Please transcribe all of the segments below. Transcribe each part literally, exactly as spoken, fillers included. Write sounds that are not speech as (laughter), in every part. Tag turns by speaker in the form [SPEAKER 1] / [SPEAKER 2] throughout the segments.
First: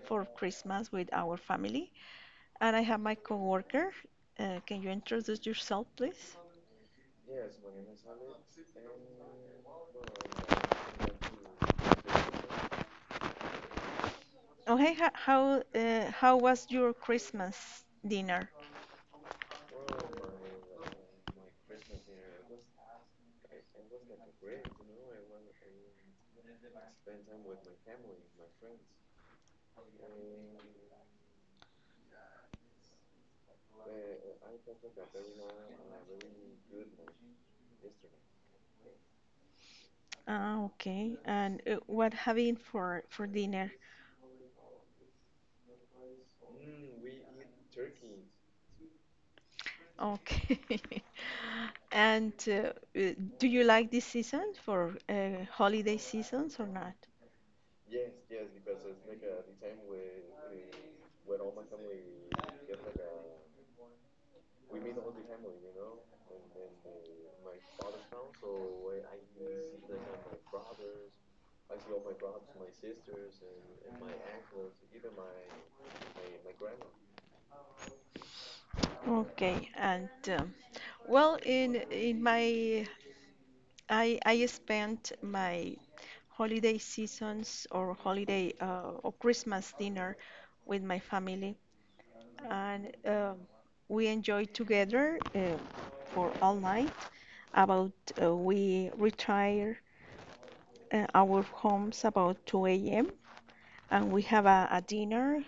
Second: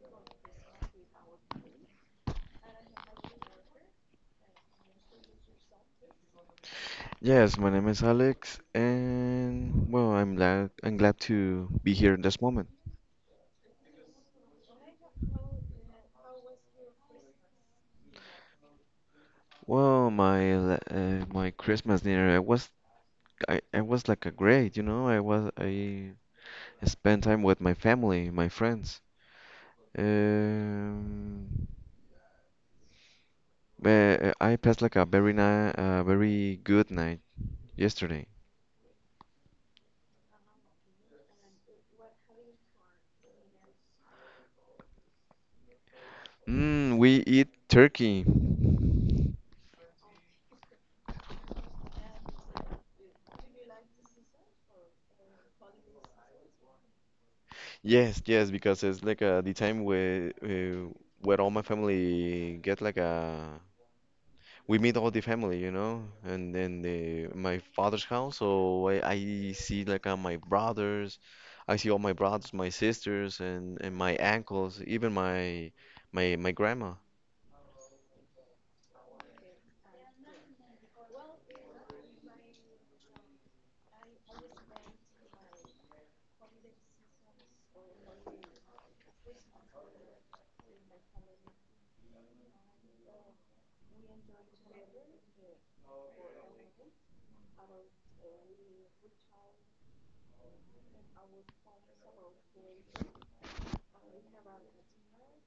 [SPEAKER 1] for Christmas with our family. And I have my coworker. Uh, Can you introduce yourself, please?
[SPEAKER 2] Yes, my name is Alex, and well, I'm glad I'm glad to be here in this moment.
[SPEAKER 1] Okay, ho- how uh, how was your Christmas dinner?
[SPEAKER 2] Well, my la- uh, my Christmas dinner, I was I, I was like a great, you know, I was I spent time with my family, my friends. Um, but I passed like a very nice, a very good night yesterday.
[SPEAKER 1] Ah, okay. And uh, what having for for dinner?
[SPEAKER 2] Mm, we eat turkey.
[SPEAKER 1] Okay. (laughs) And uh, uh, do you like this season for uh, holiday seasons or not?
[SPEAKER 2] Yes, yes, because it's like, uh, the time where, uh, where all my family get like a, we meet all the family, you know, and then the my father's house. So I, I see like uh, my brothers, I see all my brothers, my sisters, and and my uncles, even my my my grandma.
[SPEAKER 1] Okay. And um, well, in in my I I spent my holiday seasons or holiday uh, or Christmas dinner with my family, and um, we enjoyed together uh, for all night. About uh, we retire uh, our homes about two a m and we have a, a dinner.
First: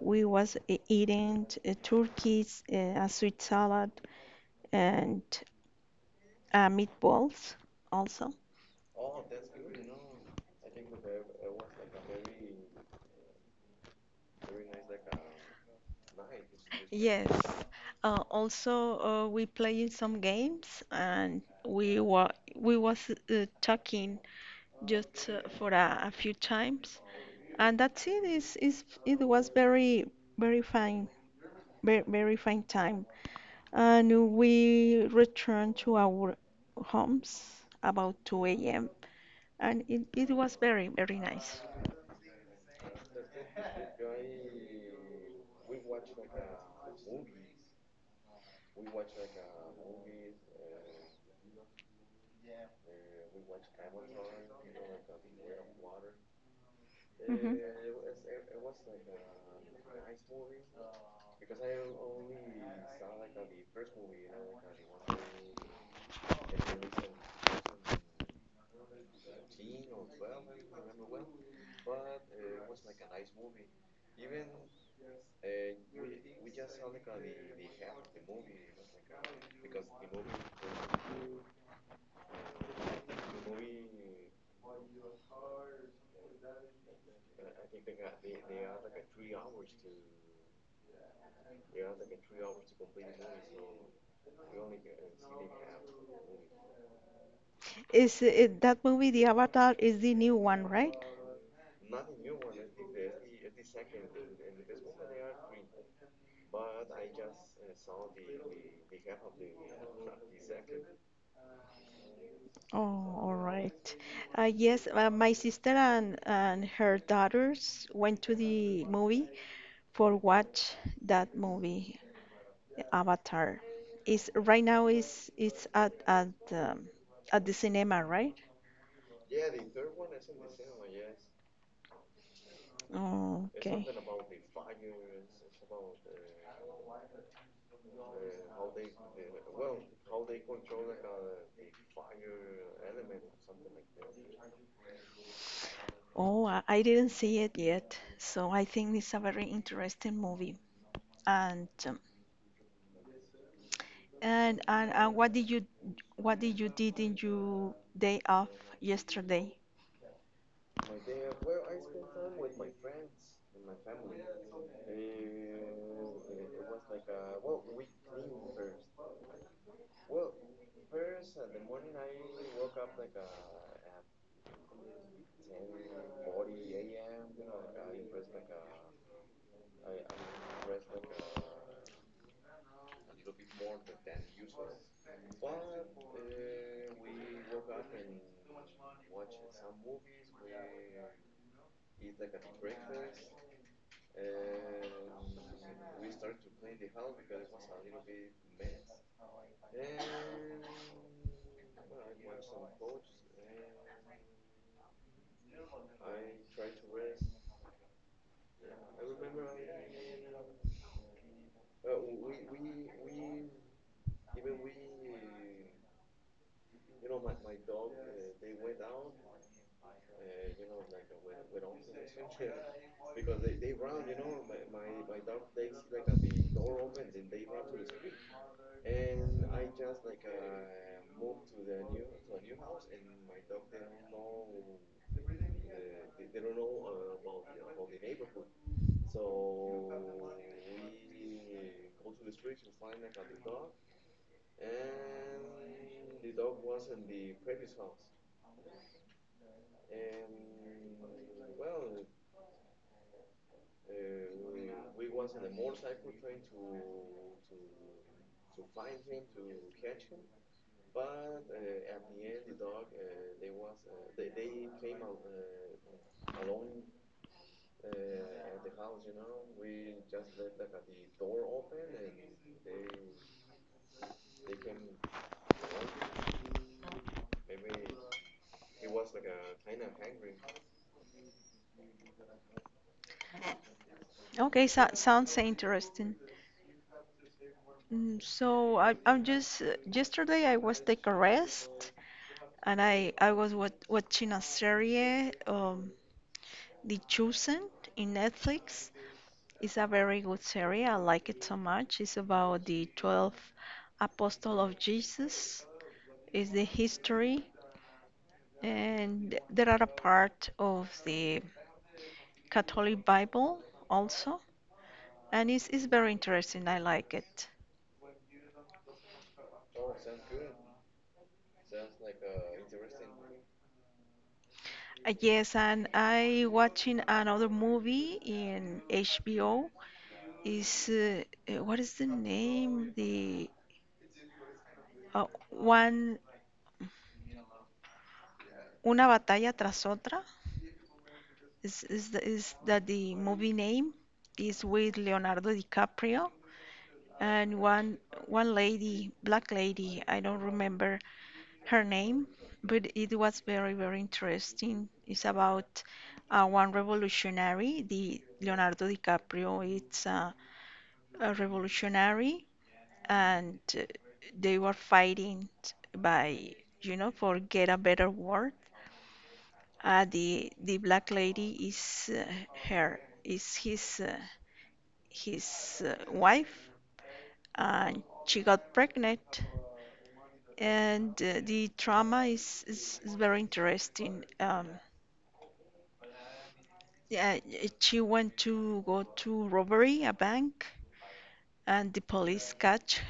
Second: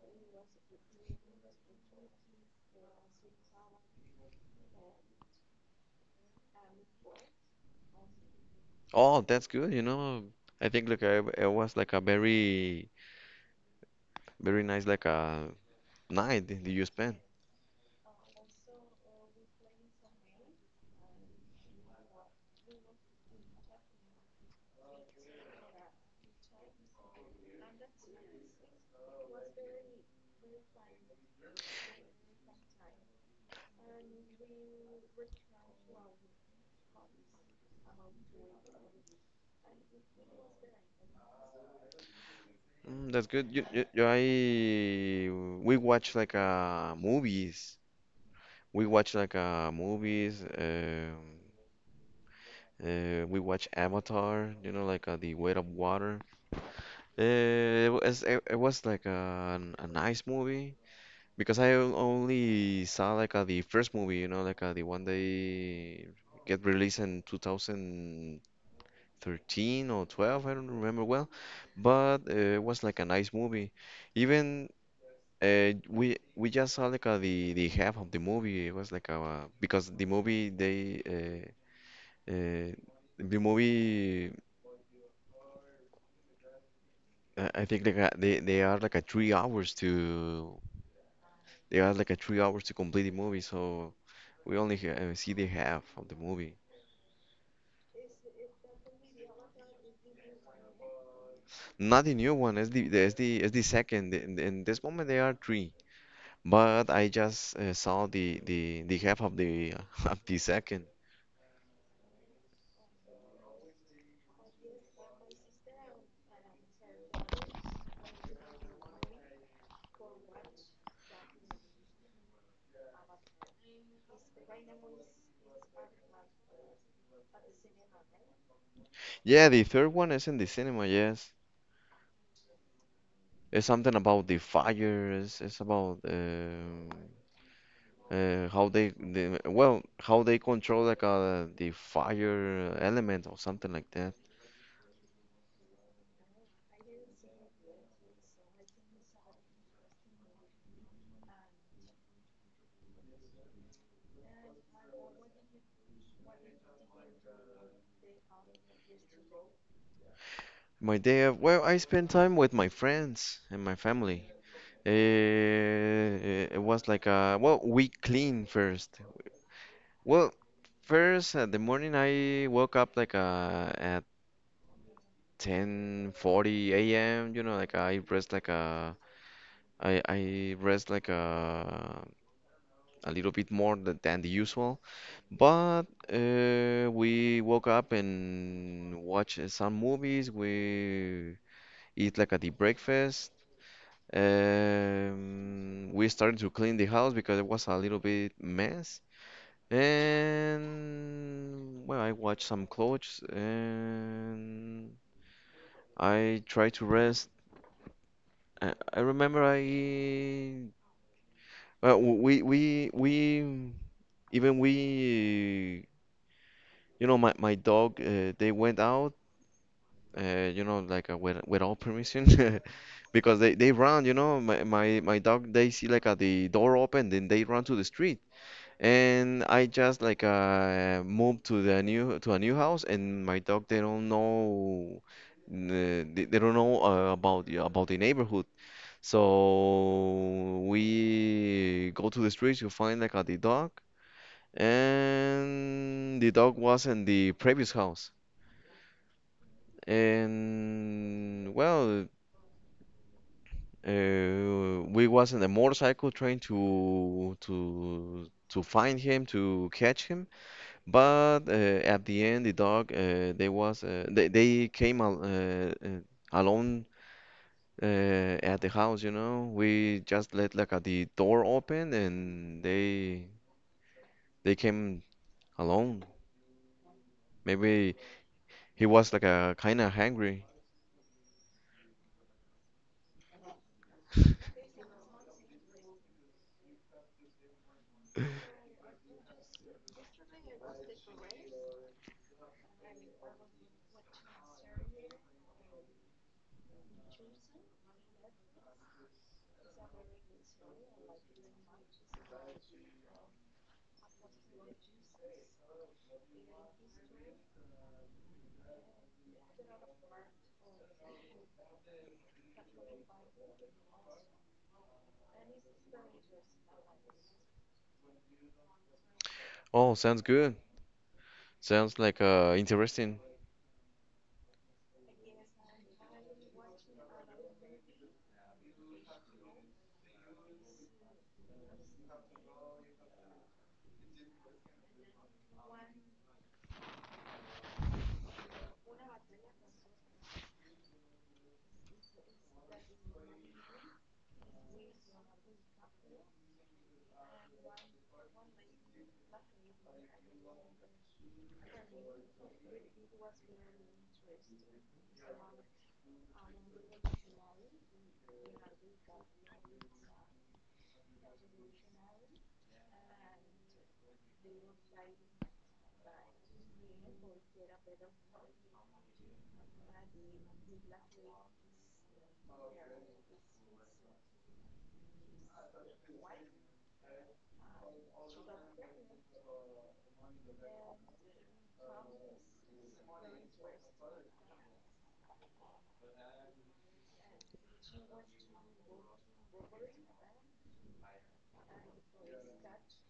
[SPEAKER 1] We was e- eating uh, turkeys, uh, a sweet salad, and uh, meatballs also.
[SPEAKER 2] Oh, that's good, you know. I think like I, it was like a very very nice, like a night that you spent.
[SPEAKER 1] Yes. Uh, also, uh, we playing some games, and we were we was uh, talking just uh, for a, a few times, and that's it. Is is it was very very fine. Very, very fine time. And we returned to our homes about two a m. And it, it was very, very nice.
[SPEAKER 2] Mm, that's good. You, you, you- I we watch like uh movies. We watch like uh movies. Um, uh, we watch Avatar. You know, like, uh, the Weight of Water.
[SPEAKER 1] hmm
[SPEAKER 2] Uh, it was it, it was like a, a nice movie because I on- only saw like uh, the first movie. You know, like, uh, the one they get released in two thousand thirteen or twelve. I don't remember well, but, uh, it was like a nice movie. Even Uh, we we just saw like uh, the the half of the movie. It was like uh, because the movie they uh, uh, the movie, uh, I think like uh, they they are like a three hours to, they are like a three hours to complete the movie. So we only ha uh, see the half of the movie.
[SPEAKER 1] Is it, that movie, The Avatar, is the new one, right?
[SPEAKER 2] Not the new one. It's the it's the it's the second. In, in this moment they are three. But I just, uh, saw the the the half of the (laughs) of the second.
[SPEAKER 1] Oh, all right. Uh, yes, uh, my sister and, and her daughters went to the movie for watch that movie. Avatar is right now is it's at at um, at the cinema, right?
[SPEAKER 2] Yeah, the third one is in the cinema. Yes.
[SPEAKER 1] Oh,
[SPEAKER 2] It's
[SPEAKER 1] okay.
[SPEAKER 2] something about the fires. It's about, um uh, how they, the well, how they control like uh, the fire element or something like that.
[SPEAKER 1] Oh, I I didn't see it yet, so I think it's a very interesting movie. And um, and and, and what did you what did you did in your day off yesterday?
[SPEAKER 2] My day of, well, I spend time with my friends and my family. Uh, it was like, uh well, we clean first. Well, first, uh, the morning I woke up like uh at ten forty a m. You know, like I rest like a, I, I rest like a. a little bit more th- than the usual. But, uh, we woke up and watched, uh, some movies. We eat like a the breakfast. Um, we started to clean the house because it was a little bit mess. And well, I watched some clothes and I tried to rest. I, I remember I well, we we we even we You know, my my dog, uh, they went out, uh, you know, like uh, with without permission, (laughs) because they they run. You know, my my my dog, they see like uh, the door open, then they run to the street, and I just like uh moved to the new to a new house, and my dog, they don't know, uh, they, they don't know uh, about the about the neighborhood. So we go to the streets to find like uh, the dog, and the dog was in the previous house. And well, uh, we was in a motorcycle trying to to to find him, to catch him, but, uh, at the end the dog, uh, they was, uh, they they came al uh, uh, alone, uh, at the house. You know, we just let like uh, the door open and they they came alone. Maybe he was like a kind of hungry. (laughs)
[SPEAKER 1] Okay, so, sounds interesting. Mm, So I, I'm just uh, yesterday I was take a rest and I I was wat watching a serie. Um, The Chosen in Netflix is a very good series. I like it so much. It's about the twelve apostle of Jesus. It's the history and there are a part of the Catholic Bible also. And it's, it's very interesting. I like it.
[SPEAKER 2] Oh, sounds good. Sounds like uh, interesting.
[SPEAKER 1] Uh, Yes, and I watching another movie in H B O is uh, uh, what is the name? The uh, one Una batalla tras otra is, is, the- is that the movie name is with Leonardo DiCaprio and one one lady, black lady, I don't remember her name, but it was very, very interesting. It's about uh, one revolutionary, the Leonardo DiCaprio. It's uh, a revolutionary, and uh, they were fighting by, you know, for get a better world. Uh, the the black lady is uh, her is his uh, his uh, wife, and she got pregnant. And uh, the trauma is, is, is very interesting. Um, yeah, y- she went to go to robbery a bank, and the police catch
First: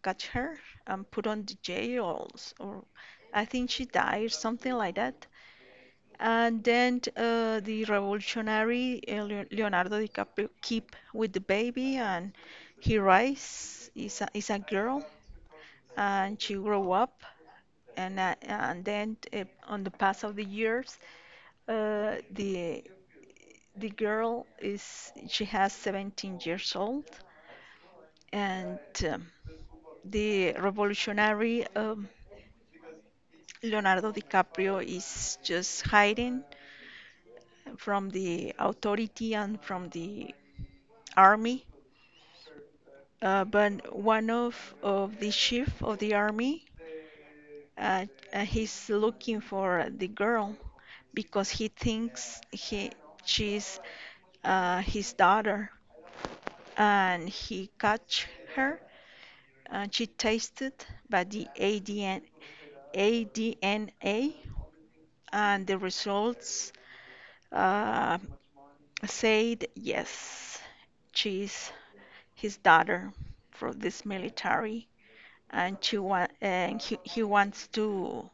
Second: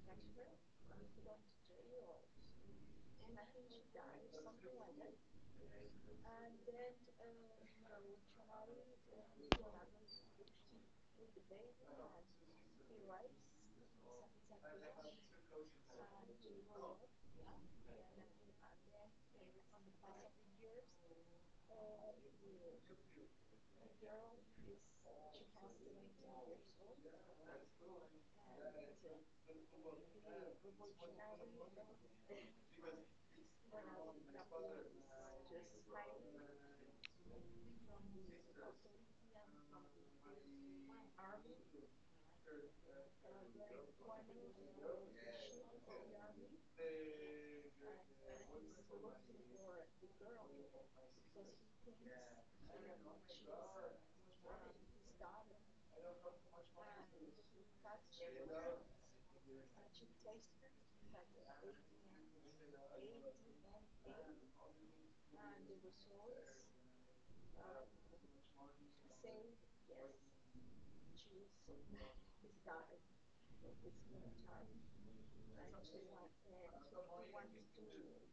[SPEAKER 1] catch her and put on the jails, or I think she died, something like that. And then uh, the revolutionary uh, Leo- Leonardo DiCaprio keep with the baby, and he rise is a, is a girl, and she grow up, and uh, and then uh, on the pass of the years, uh, the the girl is she has seventeen years old, and um, the revolutionary um, Leonardo DiCaprio is just hiding from the authority and from the army. Uh, but one of, of the chief of the army, uh, uh, he's looking for the girl because he thinks he she's uh, his daughter, and he catch her. And she tasted by the A D N A D N A, and the results. Uh, Said yes, she's his daughter from this military, and she wa- and he, he wants to,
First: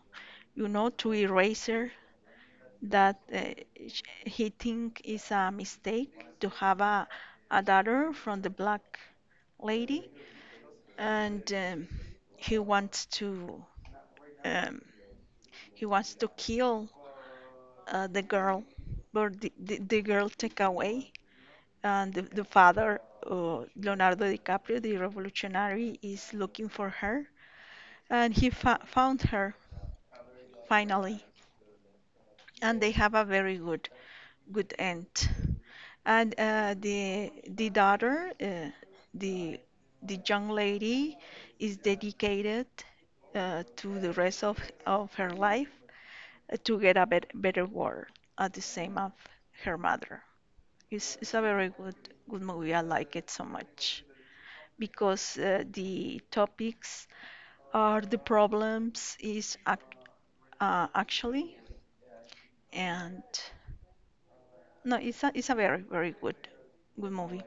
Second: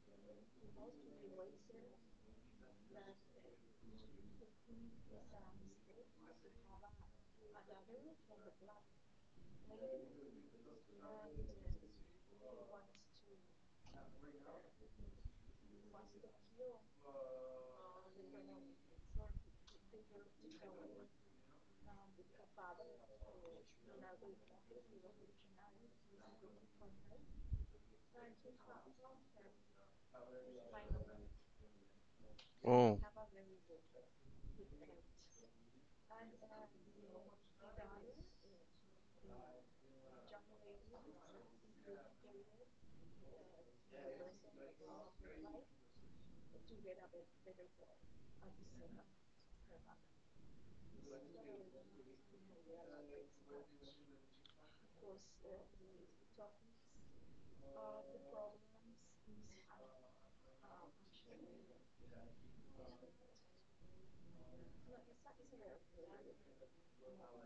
[SPEAKER 1] you know, to erase her. That uh, sh- he think is a mistake to have a, a daughter from the black lady, and um, he wants to um, he wants to kill uh, the girl, but the, the, the girl take away. And the, the father, uh, Leonardo DiCaprio, the revolutionary, is looking for her, and he fa found her finally, and they
[SPEAKER 2] Oh.
[SPEAKER 1] have a very good, good end. And uh, the the daughter, uh, the the young lady, is dedicated uh, to the rest of of her life uh, to get a bet better world at the same of her mother. It's it's a very good good movie. I like it so much. Because uh, the topics are the problems is ac uh, actually and no it's a, it's a very very good good movie.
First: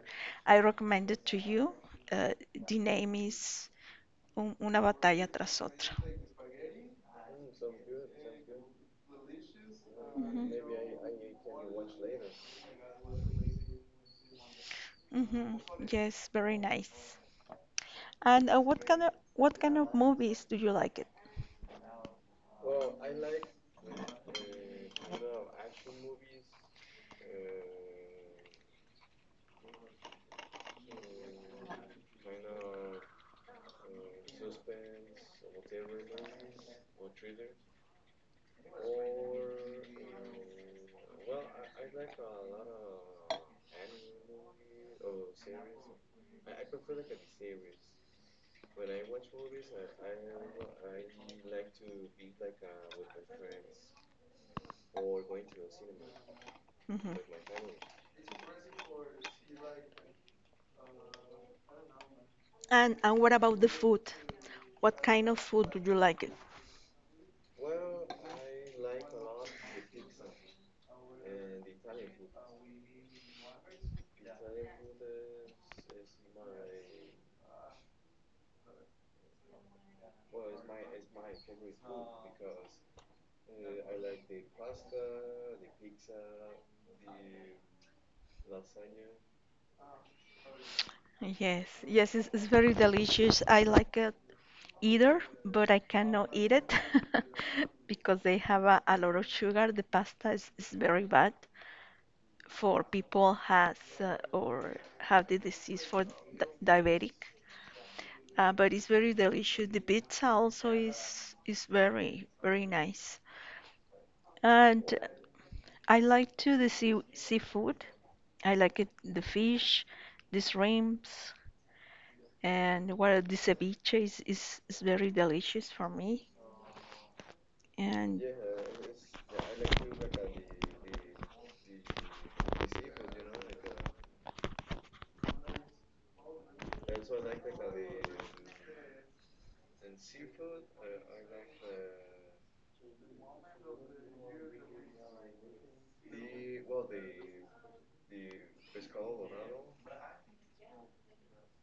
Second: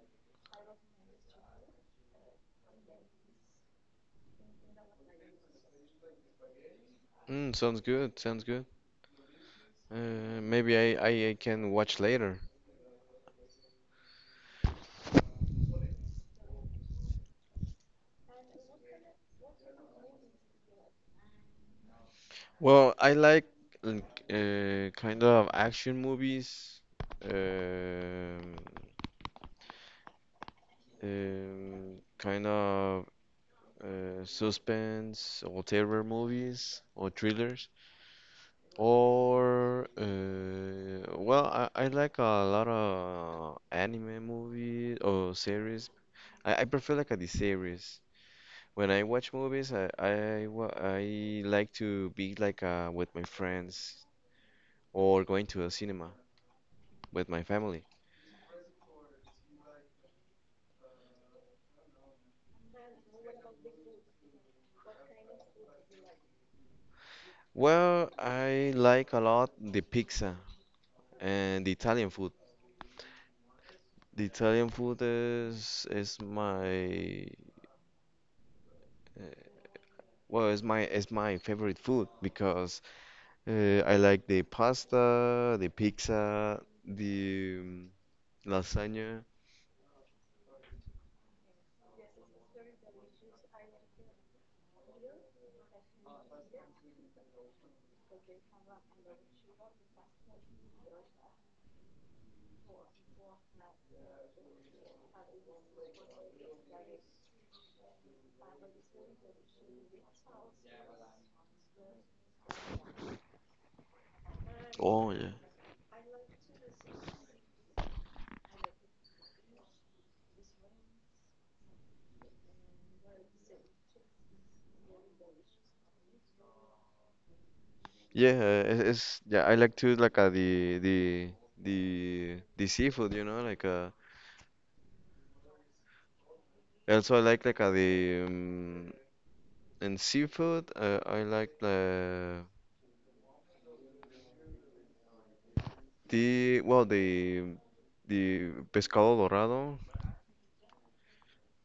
[SPEAKER 1] I recommend it to you. uh, the name is Un- Una batalla tras otra.
[SPEAKER 2] Mm, sounds good. Sounds good. Uh, maybe I, I I can watch later.
[SPEAKER 1] hmm Yes, very nice. And uh, what kind of what kind of movies do you like it?
[SPEAKER 2] Well, I like like, uh, kind of action movies, um, um, kind of, uh, suspense or terror movies or thrillers, or, uh, well, I, I like a lot of anime movies or series. I, I prefer like a the series. When I watch movies, I, I wa- I like to be like uh, with my friends or going to a cinema
[SPEAKER 1] hmm
[SPEAKER 2] with my family.
[SPEAKER 1] And and what about the food? What kind of food do you like it?
[SPEAKER 2] Well, I like a lot the pizza and the Italian food. The Italian food is is my, uh, well, is my is my favorite food because, uh, I like the pasta, the pizza, the, um, lasagna.
[SPEAKER 1] Yes, yes, it's, it's very delicious. I like it either, but I cannot eat it (laughs) because they have a, a lot of sugar. The pasta is, is very bad for people has uh, or have the disease for di diabetic. Uh, but it's very delicious. The pizza also is is very very nice. And
[SPEAKER 2] Oh yeah.
[SPEAKER 1] I like to the sea seafood. I like it the fish, the shrimps, and what the ceviche is, is is very delicious for me. And
[SPEAKER 2] Yeah, it's, it's yeah. I like to, like uh, the the the the seafood, you know, like uh. Also, I like like uh, the um, and seafood. Uh, I like the the well, the the pescado dorado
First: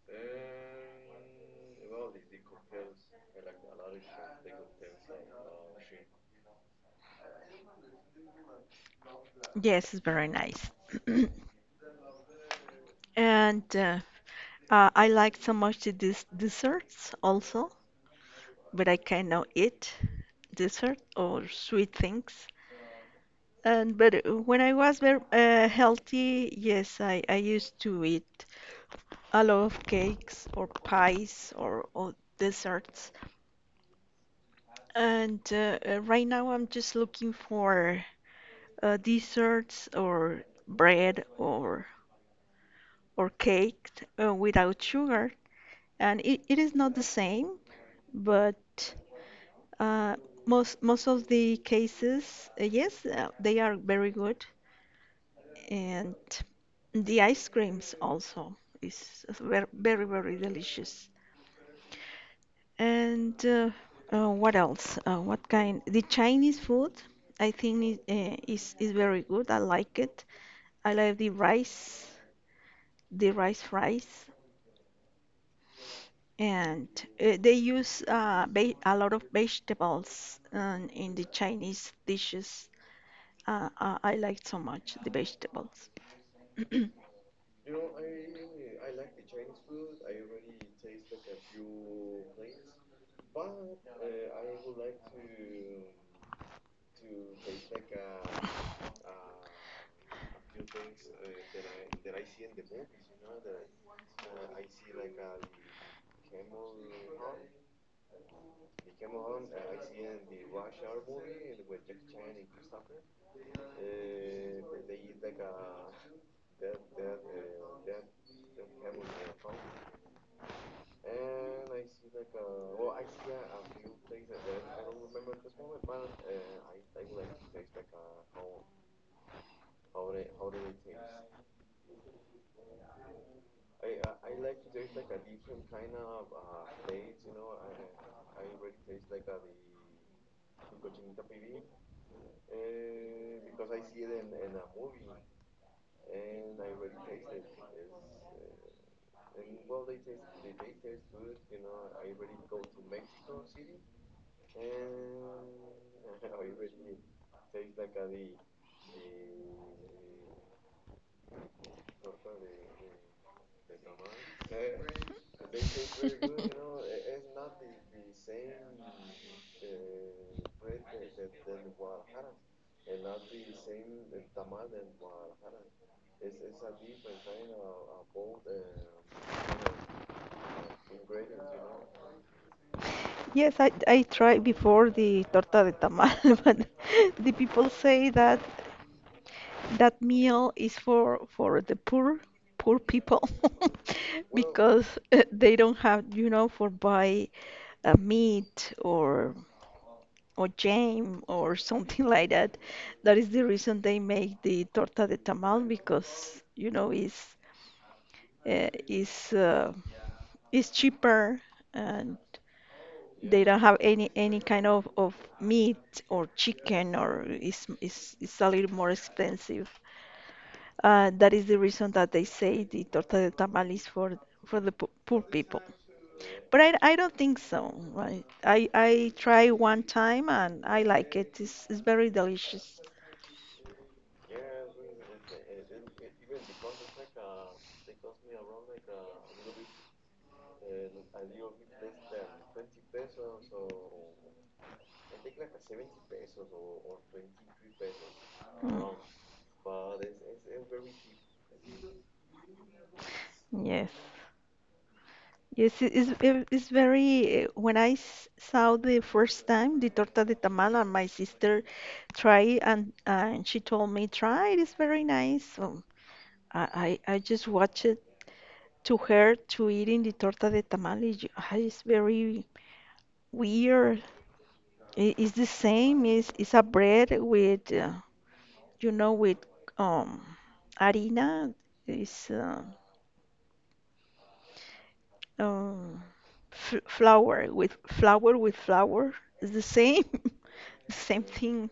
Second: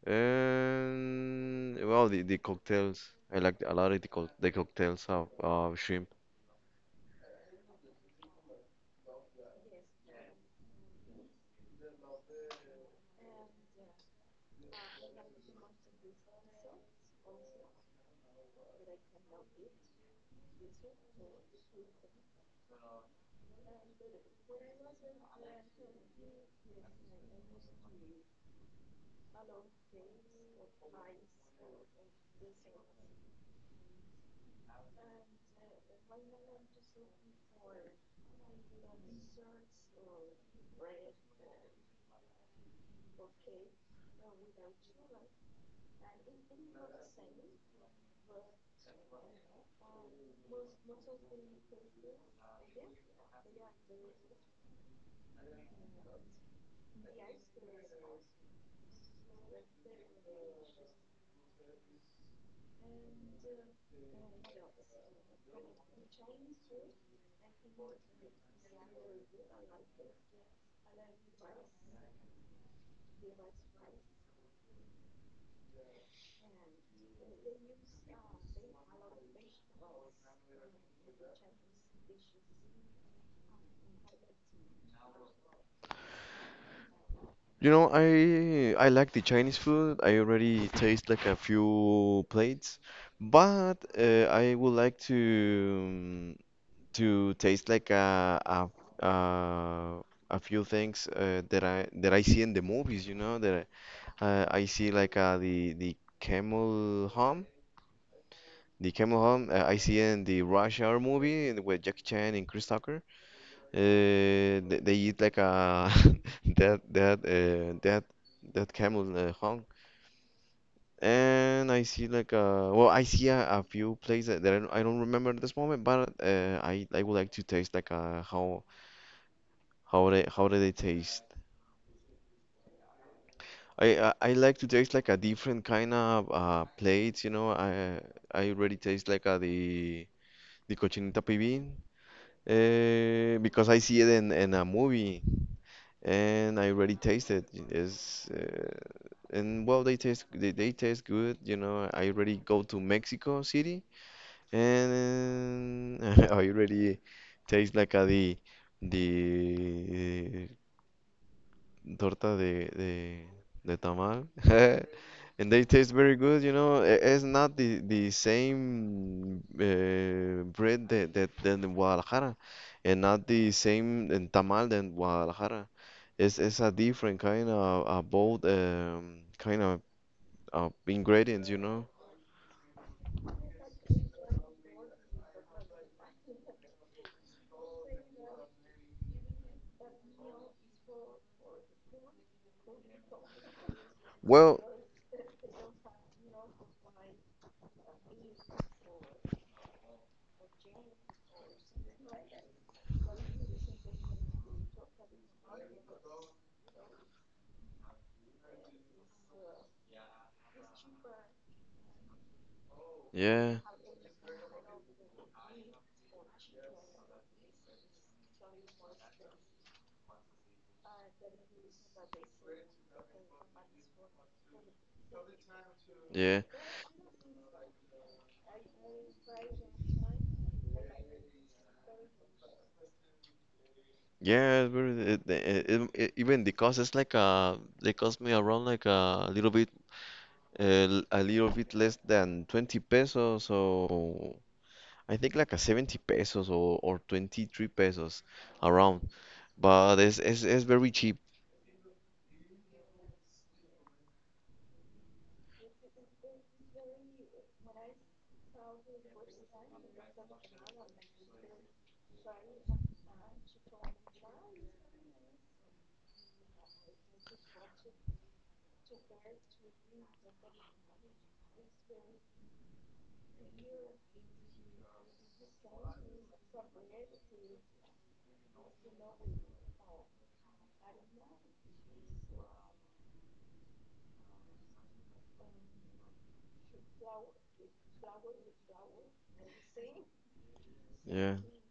[SPEAKER 2] and well, the the cocktails. I like a lot of the co the cocktails of, of shrimp.
[SPEAKER 1] yes, it's very nice. (clears throat) And uh, uh, I like so much the des desserts also, but I cannot eat dessert or sweet things. And but when I was very uh, healthy, yes, I, I used to eat a lot of cakes or pies or, or desserts. And uh, uh, right now I'm just looking for uh, desserts or bread or or cake uh, without sugar. And it, it is not the same, but uh, most most of the cases, uh, yes, uh, they are very good. And the ice creams also is ver- very very delicious. And uh, uh, what else? Uh, what kind? The Chinese food, I think, is, uh, is is very good. I like it. I like the rice, the rice fries, and uh, they use uh, ve- a lot of vegetables um, in the Chinese dishes. Uh, I, I like so much the vegetables.
[SPEAKER 2] You know, I I like the Chinese food. I already taste like a few plates, but, uh, I would like to, um, to taste like a a, a, a few things, uh, that I that I see in the movies. You know that, I, uh, I see like uh, the the camel hump, the camel hump uh, I see in the Rush Hour movie, and with Jackie Chan and Chris Tucker. Uh, they, they eat like a (laughs) dead dead uh, dead dead camel, uh, hung. And I see like a, well, I see a, a few places that, I don't, I don't remember at this moment, but, uh, I I would like to taste like a how how they how do they taste? I, I I like to taste like a different kind of uh plates, you know. I I already taste like uh the the cochinita pibil, uh, because I see it in in a movie and I already tasted it. Is, uh, and well, they taste they, they taste good. You know, I already go to Mexico City, and (laughs) I already taste like a, the the torta de de, de tamal, (laughs) and they taste very good. You know, I- it's not the the same, uh,
[SPEAKER 1] (laughs)
[SPEAKER 2] bread that that than in Guadalajara, and not the same in tamal than Guadalajara. It's it's a different kind of a bold, um, kind of, uh, ingredients, you know.
[SPEAKER 1] Yes, I, I tried before the torta de tamal, (laughs) but the people say that that meal is for for the poor poor people (laughs)
[SPEAKER 2] Well,
[SPEAKER 1] because uh, they don't have, you know, for buy uh, meat or or jam or (laughs) something like that. That is the reason they make the torta de tamal because, you know, it's uh, is uh, is cheaper. And they
[SPEAKER 2] yeah,
[SPEAKER 1] don't have any any kind of, of meat or chicken or is is it's a little more expensive. Uh, that is the reason that they say the torta de tamal is for for the po poor people.
[SPEAKER 2] yeah,
[SPEAKER 1] But I, I don't think so, right? I I try one time and I like it. It's, it's very delicious.
[SPEAKER 2] yeah. It's very, it, it, it, it- Even the cost is like uh, they cost me around, like a little bit, uh, a little bit less than twenty pesos. So I think like a seventy pesos, or, or twenty three pesos
[SPEAKER 1] Mm,
[SPEAKER 2] around. But it's, it's it's very cheap.
[SPEAKER 1] yes. Yes it is, it is very. When I s- saw the first time the torta de tamal, and my sister tried, and and she told me, try it is very nice. So I, I I just watched it to her to eating the torta de tamal. It, ju- ah, it's very weird. It is the same. It's, it's a bread with, uh, you know, with um, harina. It's uh, um, f Flour with flour with flour. It's the same. (laughs) Same
[SPEAKER 2] Yeah.
[SPEAKER 1] thing.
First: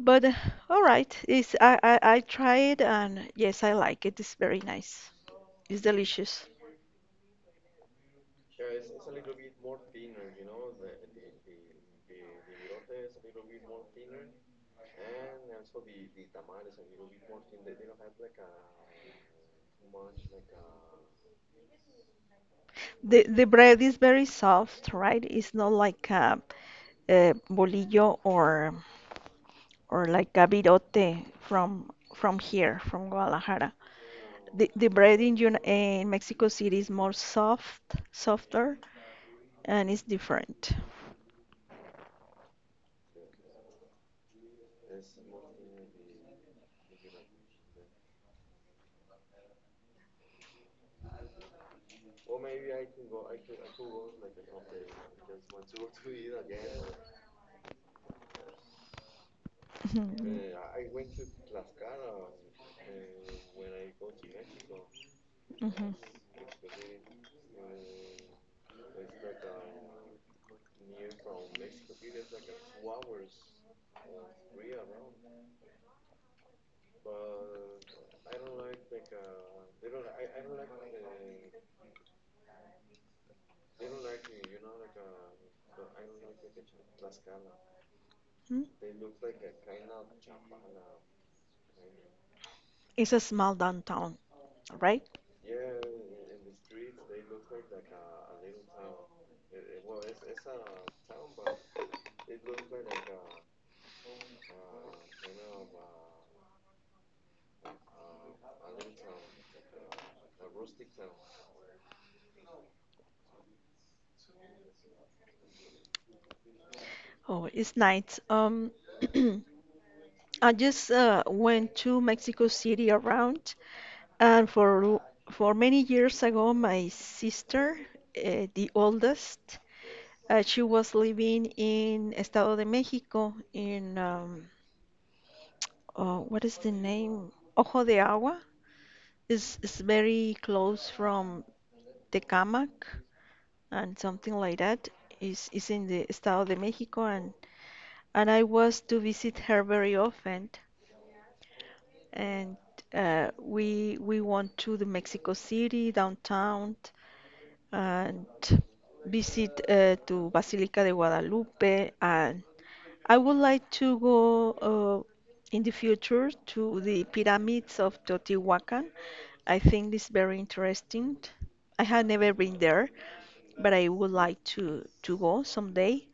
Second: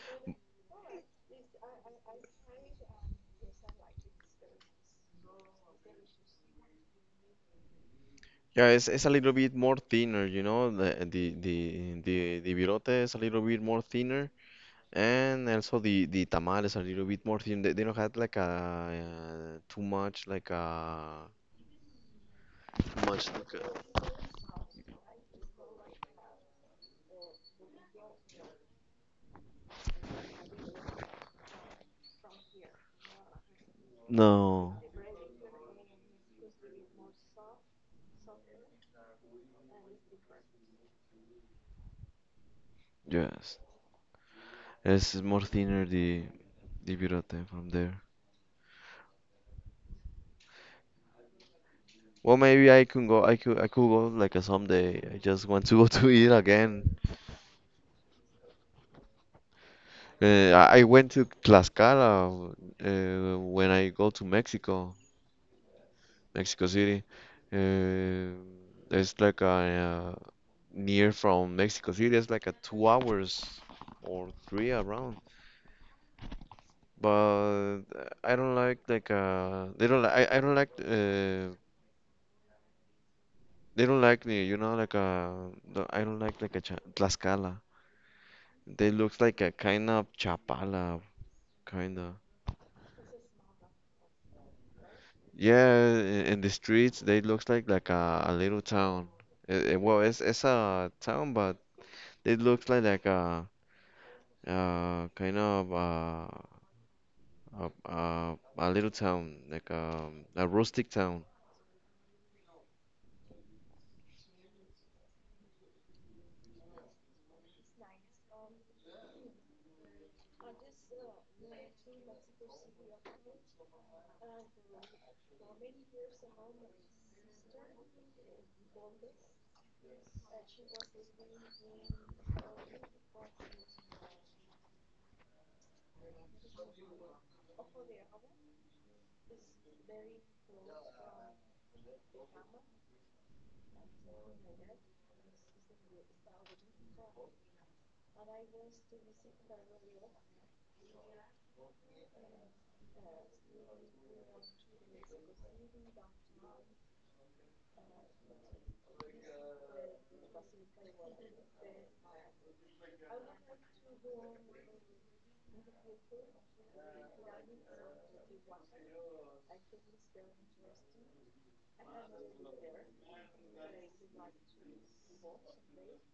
[SPEAKER 1] But uh, all right, it's, I, I I try it and yes, I like it. It's very nice. It's delicious.
[SPEAKER 2] Yeah, it's, it's a little bit more thinner, you know. The the the the, the virote is a little bit more thinner. And also the the tamales are a little bit more thin. They, they don't have like a uh, too much, like a Too
[SPEAKER 1] The
[SPEAKER 2] much
[SPEAKER 1] the
[SPEAKER 2] like a
[SPEAKER 1] bread is very soft, right? It's not like a, a bolillo or or like a virote from from here, from Guadalajara. The
[SPEAKER 2] no.
[SPEAKER 1] the bread in Uni- in Mexico City is more soft, softer, and it's different.
[SPEAKER 2] Yes, it's more thinner, the the virote from there. Well, maybe I can go. I could I could go like a someday. I just want to (laughs) go to eat again.
[SPEAKER 1] (laughs)
[SPEAKER 2] Uh,
[SPEAKER 1] Mhm.
[SPEAKER 2] I I went to Tlaxcala, uh, when I go to, Mexico,
[SPEAKER 1] Mhm.
[SPEAKER 2] Mexico City. Uh, it's like a uh, near from Mexico City. It's like a two hours or three around. But, uh, I don't like, like uh they don't like I, I don't like, uh they don't like me you know like uh the- I don't like like a cha Tlaxcala.
[SPEAKER 1] Mhm.
[SPEAKER 2] They looks like a kind of Chapala, kind of,
[SPEAKER 1] It's a small downtown, right?
[SPEAKER 2] yeah, in, in the streets they looks like like a, a little town. Eh, eh, well, it's it's a town, but it looks like like a uh kind of uh. Uh, uh, a little town, like um, a rustic town.
[SPEAKER 1] Oh, it's nice. Um, (clears throat) I just uh, went to Mexico City around, and for l- for many years ago, my sister, uh, the oldest, uh, she was living in Estado de México in um, uh, what is the name? Ojo de Agua is is very close from Tecámac and something like that. Is is in the Estado de México, and and I was to visit her very often. And uh, we we went to the Mexico City downtown and visit uh, to Basilica de Guadalupe. And I would like to go uh, in the future to the pyramids of Teotihuacan. I think it's very interesting. I have never been there, but I would like to to go someday.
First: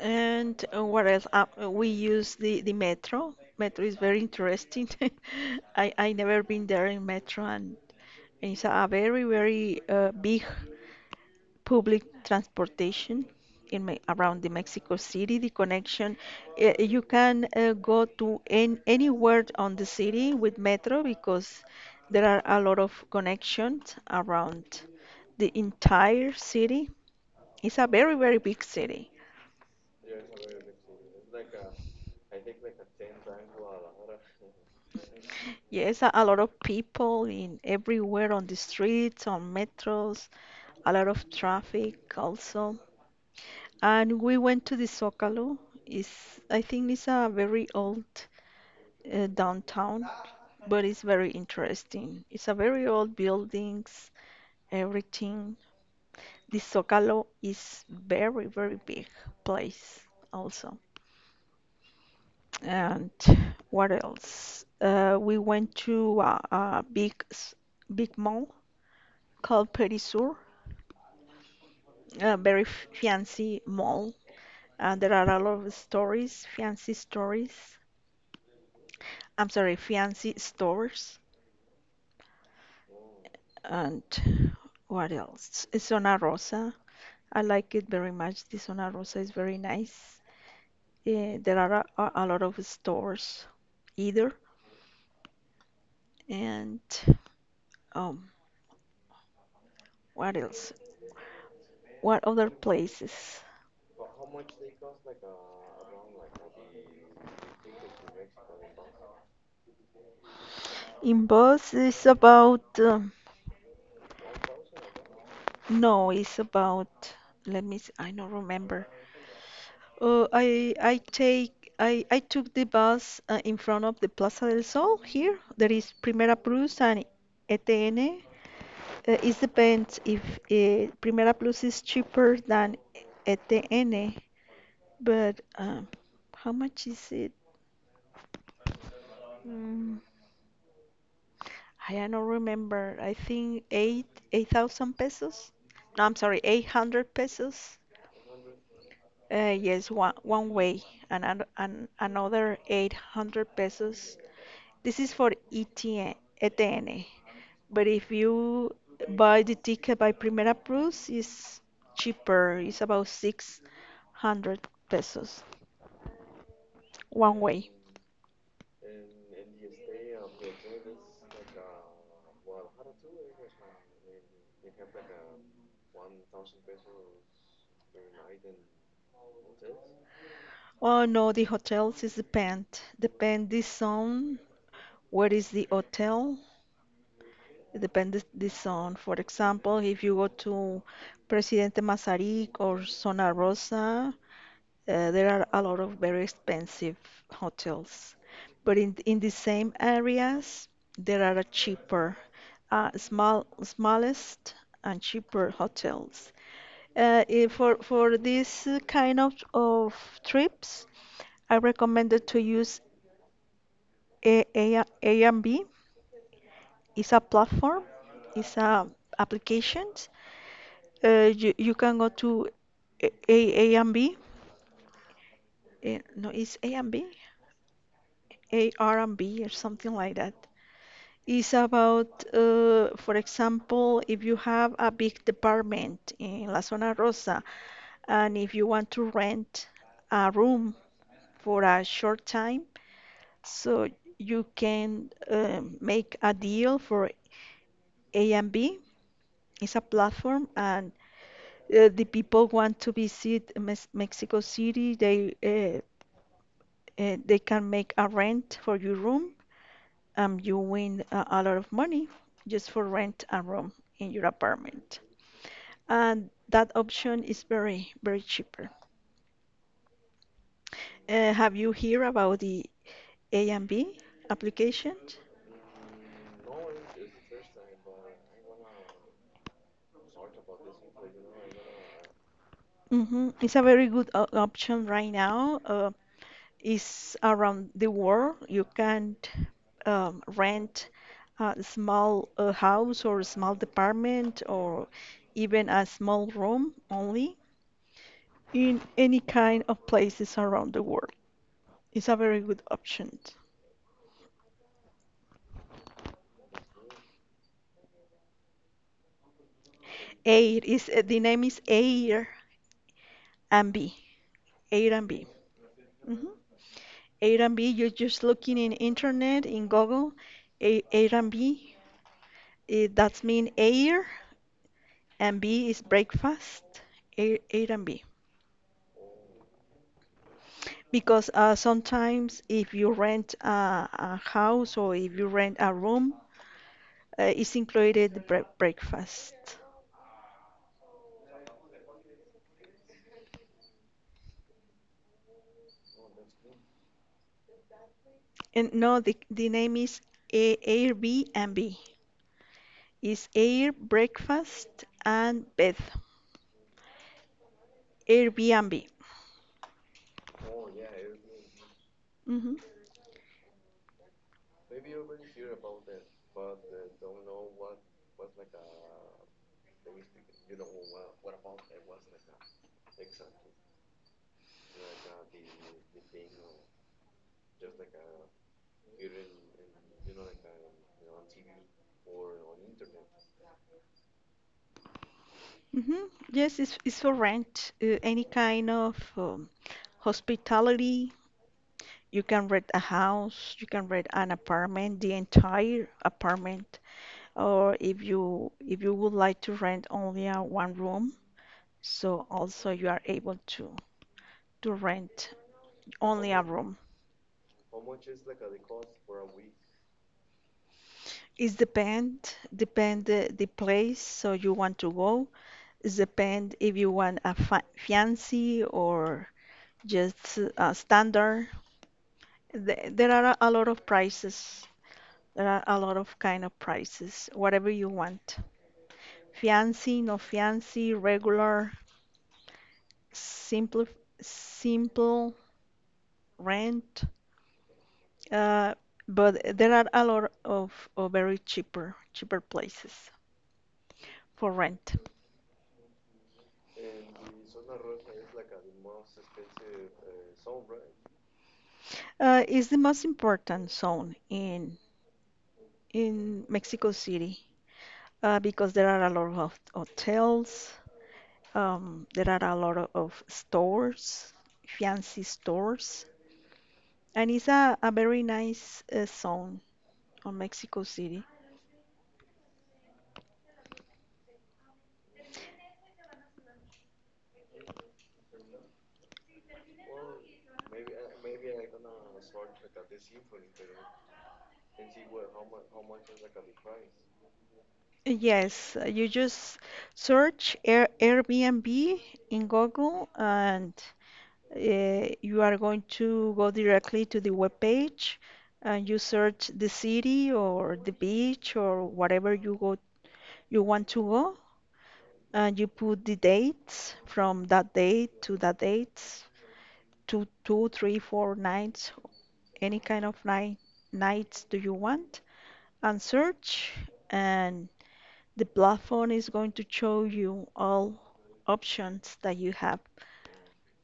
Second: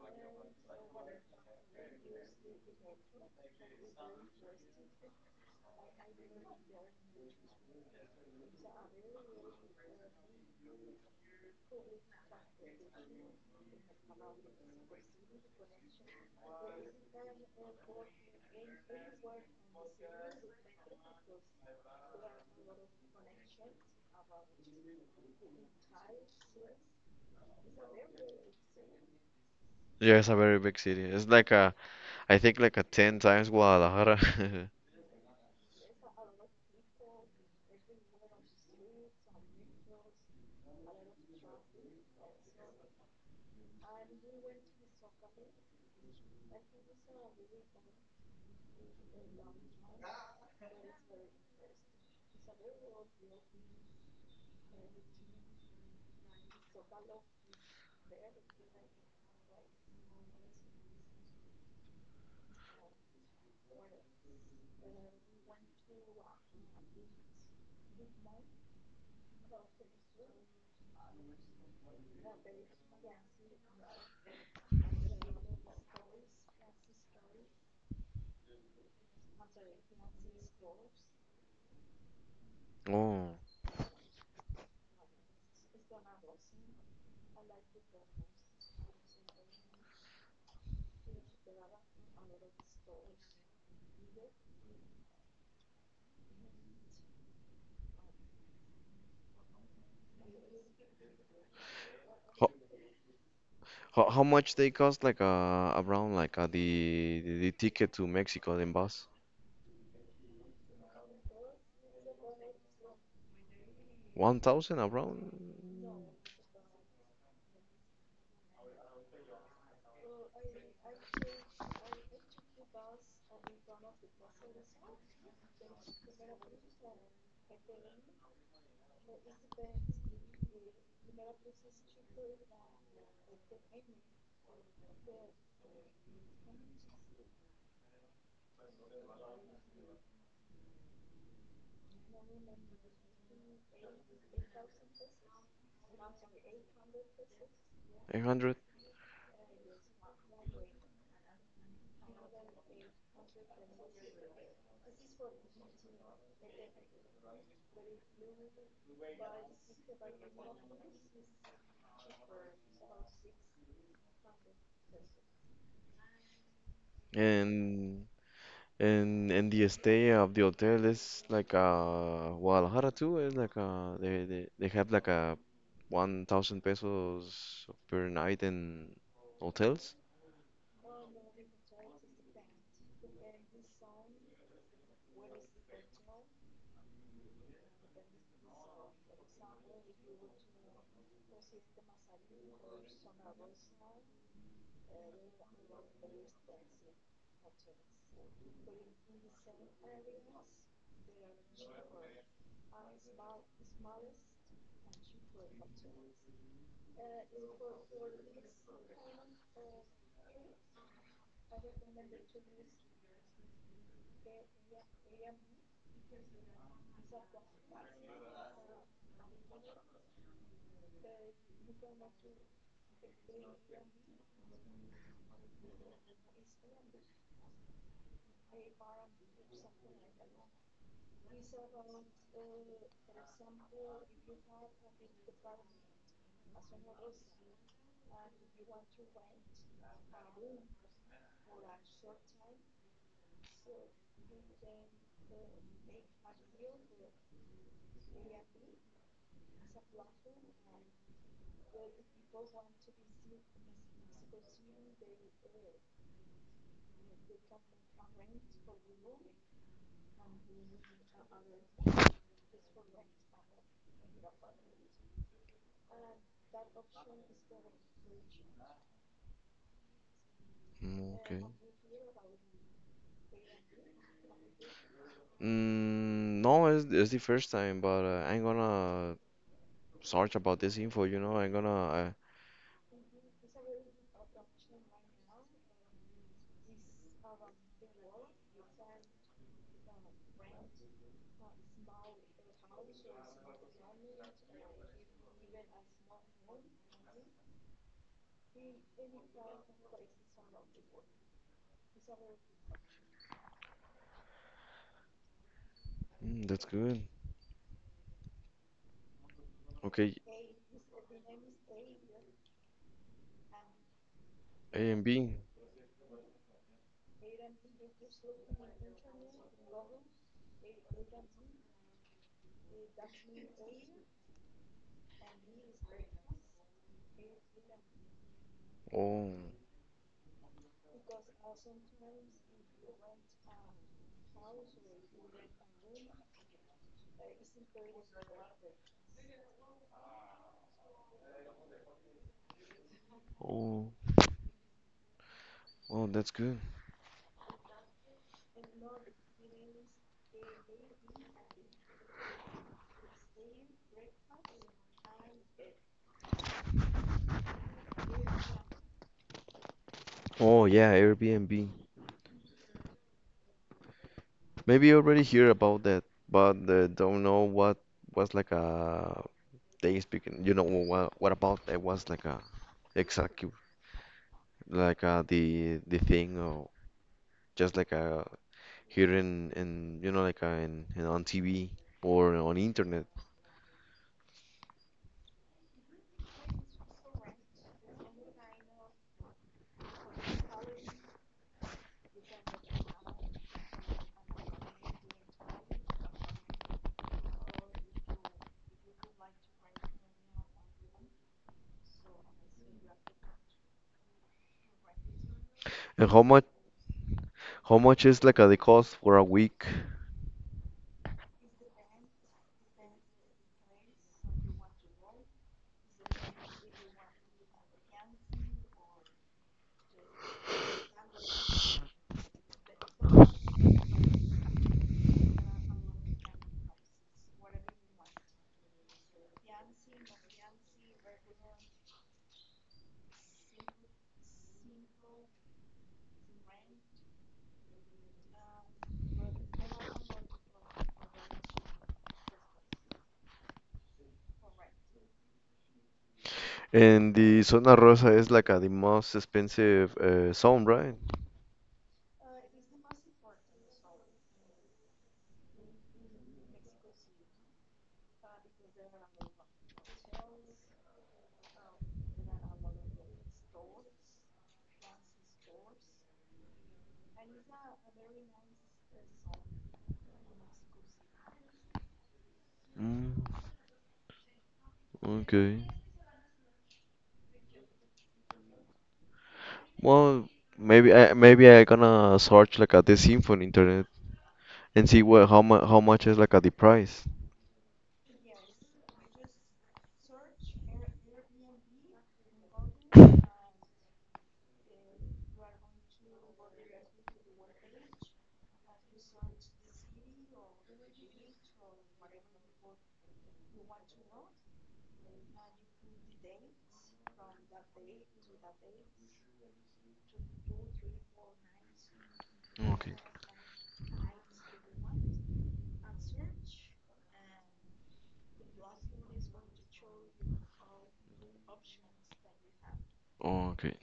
[SPEAKER 1] And uh, what else? Uh, uh, we use the, the metro. Metro is very interesting. (laughs) I I never been there in metro, and, and it's a very very uh, big public transportation in Me around the Mexico City. The connection, uh, you can uh, go to an anywhere on the city with metro because there are a lot of connections around the entire city. It's a very very big city.
[SPEAKER 2] Yeah, it's a very big city. It's like a, I think like a ten times Guadalajara. (laughs)
[SPEAKER 1] Yes, a, a lot of people in everywhere on the streets, on metros, a lot of traffic also. And we went to the Zócalo. It's, I think it's a very old uh, downtown, but it's very interesting. It's a very old buildings, everything. The Zócalo is very, very big place also. And what else? Uh, we went to a, a big, s- big mall called Petit Sur, a very f- fancy mall. Uh, there are a lot of stories, fancy stories. I'm sorry, fancy stores.
[SPEAKER 2] Oh,
[SPEAKER 1] And what else? Zona Rosa. I like it very much. The Zona Rosa is very nice. Eh, there are a, a lot of stores either. And um, what else? What other
[SPEAKER 2] how,
[SPEAKER 1] places?
[SPEAKER 2] how, how much they cost? Like uh, around like uh, the, the the ticket to Mexico in bus?
[SPEAKER 1] In Boss is about, um,
[SPEAKER 2] One thousand, around
[SPEAKER 1] no, it's about, let me, s- I don't remember. Uh, I I take I, I took the bus uh, in front of the Plaza del Sol here. There is Primera Plus and E T N. Uh, it depends if uh, Primera Plus is cheaper than E T N, but um, how much is it? Mm, I don't remember. I think eight eight thousand pesos. No, I'm sorry, eight hundred pesos.
[SPEAKER 2] eight hundred.
[SPEAKER 1] Uh, yes, one one way and, an- and another eight hundred pesos. This is for E T N. But if you buy the ticket by Primera Plus, it's cheaper. It's about six hundred pesos one way.
[SPEAKER 2] And And and the stay of the hotel is like uh Guadalajara too, is like uh they, they they have like a one thousand pesos per night in hotels.
[SPEAKER 1] Oh no, the hotels is depend. Depend this on where is the hotel. It depends this on. For example, if you go to Presidente Masaryk or Zona Rosa, uh, there are a lot of very expensive hotels. But in in the same areas, there are a cheaper, uh, small, smallest and cheaper hotels. Uh, i- for for this uh, kind of, of trips, I recommended to use A A Airbnb. It's a platform, it's a applications. Uh, you, you can go to A A Airbnb. Eh, No, it's Airbnb, A R B or something like that. It's about, uh, for example, if you have a big department in La Zona Rosa, and if you want to rent a room for a short time, so you can um, make a deal for A and B. It's a platform, and uh, the people want to visit Mes- Mexico City. They uh, uh, they can make a rent for your room, and you win a, a lot of money just for rent a room in your apartment. And that option is very very cheaper.
[SPEAKER 2] Mm,
[SPEAKER 1] Uh,
[SPEAKER 2] okay.
[SPEAKER 1] have you heard about the A and B application?
[SPEAKER 2] Mm, no, it's, it's the first time, but, uh, I'm gonna search about this info, you know, I'm gonna, uh,
[SPEAKER 1] Hmm, it's a very good o- option right now. Uh, is around the world. You can't um, rent a small uh, house or a small department or even a small room only in any kind of places around the world. It's a very good option.
[SPEAKER 2] mm, that's good. Okay,
[SPEAKER 1] Air is uh, the name is Air and B. Air
[SPEAKER 2] A and
[SPEAKER 1] and B.
[SPEAKER 2] B.
[SPEAKER 1] Hmm. Airbnb, you're just looking in internet in Google, A- Airbnb, it, that's mean air and B is breakfast, Air, Airbnb.
[SPEAKER 2] Oh,
[SPEAKER 1] Because uh, sometimes if you rent a, a house or if you rent a room, uh, it's included the bre breakfast.
[SPEAKER 2] oh, oh, that's good.
[SPEAKER 1] And no, the, the name is A Airbnb. It's air, breakfast, and bed. Airbnb.
[SPEAKER 2] Oh yeah, Airbnb.
[SPEAKER 1] Hmm.
[SPEAKER 2] Maybe you already hear about that, but, uh, don't know what was like a they speaking. You know what what about that was like a exactly, like uh, the the thing, or just like a here, in in you know, like uh, in, in on T V or on internet.
[SPEAKER 1] Hmm. Yes, it's, it's for rent. Uh, any kind of um, hospitality. You can rent a house, you can rent an apartment, the entire apartment, or if you if you would like to rent only a one room, so also you are able to to rent
[SPEAKER 2] And how
[SPEAKER 1] only a
[SPEAKER 2] much
[SPEAKER 1] room.
[SPEAKER 2] how much is like uh, the cost for a week?
[SPEAKER 1] It's depend depend the, the place so you want to go. It's depend if you want a fa fancy or just a standard. The- There are a lot of prices. There are a lot of kind of prices. Whatever you want. Fancy, no fancy, regular, simple, simple rent. Uh, but there are a lot of, of very cheaper cheaper places for rent.
[SPEAKER 2] And the Zona Rosa is like uh, the most expensive, uh, zone, right?
[SPEAKER 1] Uh, it's the most important zone in in Mexico City uh, because there are a lot of hotels. Um, there are a lot of stores, fancy stores, and it's a, a very nice uh, zone on Mexico City.
[SPEAKER 2] Mm, okay. Well, maybe I maybe I gonna search like at the symphony internet and see what, how much how much is like at the price.
[SPEAKER 1] Yes, uh, you just search Air Airbnb in Google and Uh, you are going to go directly to the web page and you search the city or the beach or whatever you go you want to go and you put the dates from that date to that date to two, three, four nights, any
[SPEAKER 2] Okay.
[SPEAKER 1] kind of night nights do you want and search, and the platform is going to show you all options that you have.
[SPEAKER 2] Okay.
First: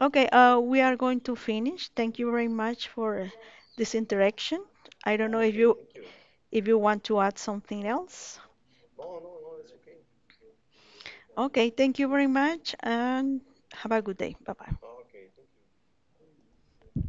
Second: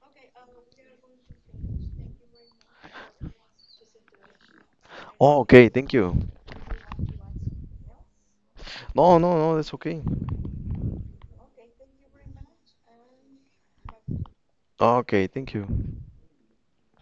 [SPEAKER 1] Okay, uh, we are going to finish. Thank you very much for this interaction. I don't know
[SPEAKER 2] Oh,
[SPEAKER 1] if
[SPEAKER 2] okay.
[SPEAKER 1] you
[SPEAKER 2] Thank you.
[SPEAKER 1] if you want to add something else.
[SPEAKER 2] No, no, no. That's okay.
[SPEAKER 1] Okay, thank you very much and have a good day. Bye bye.
[SPEAKER 2] Oh, okay. Thank you.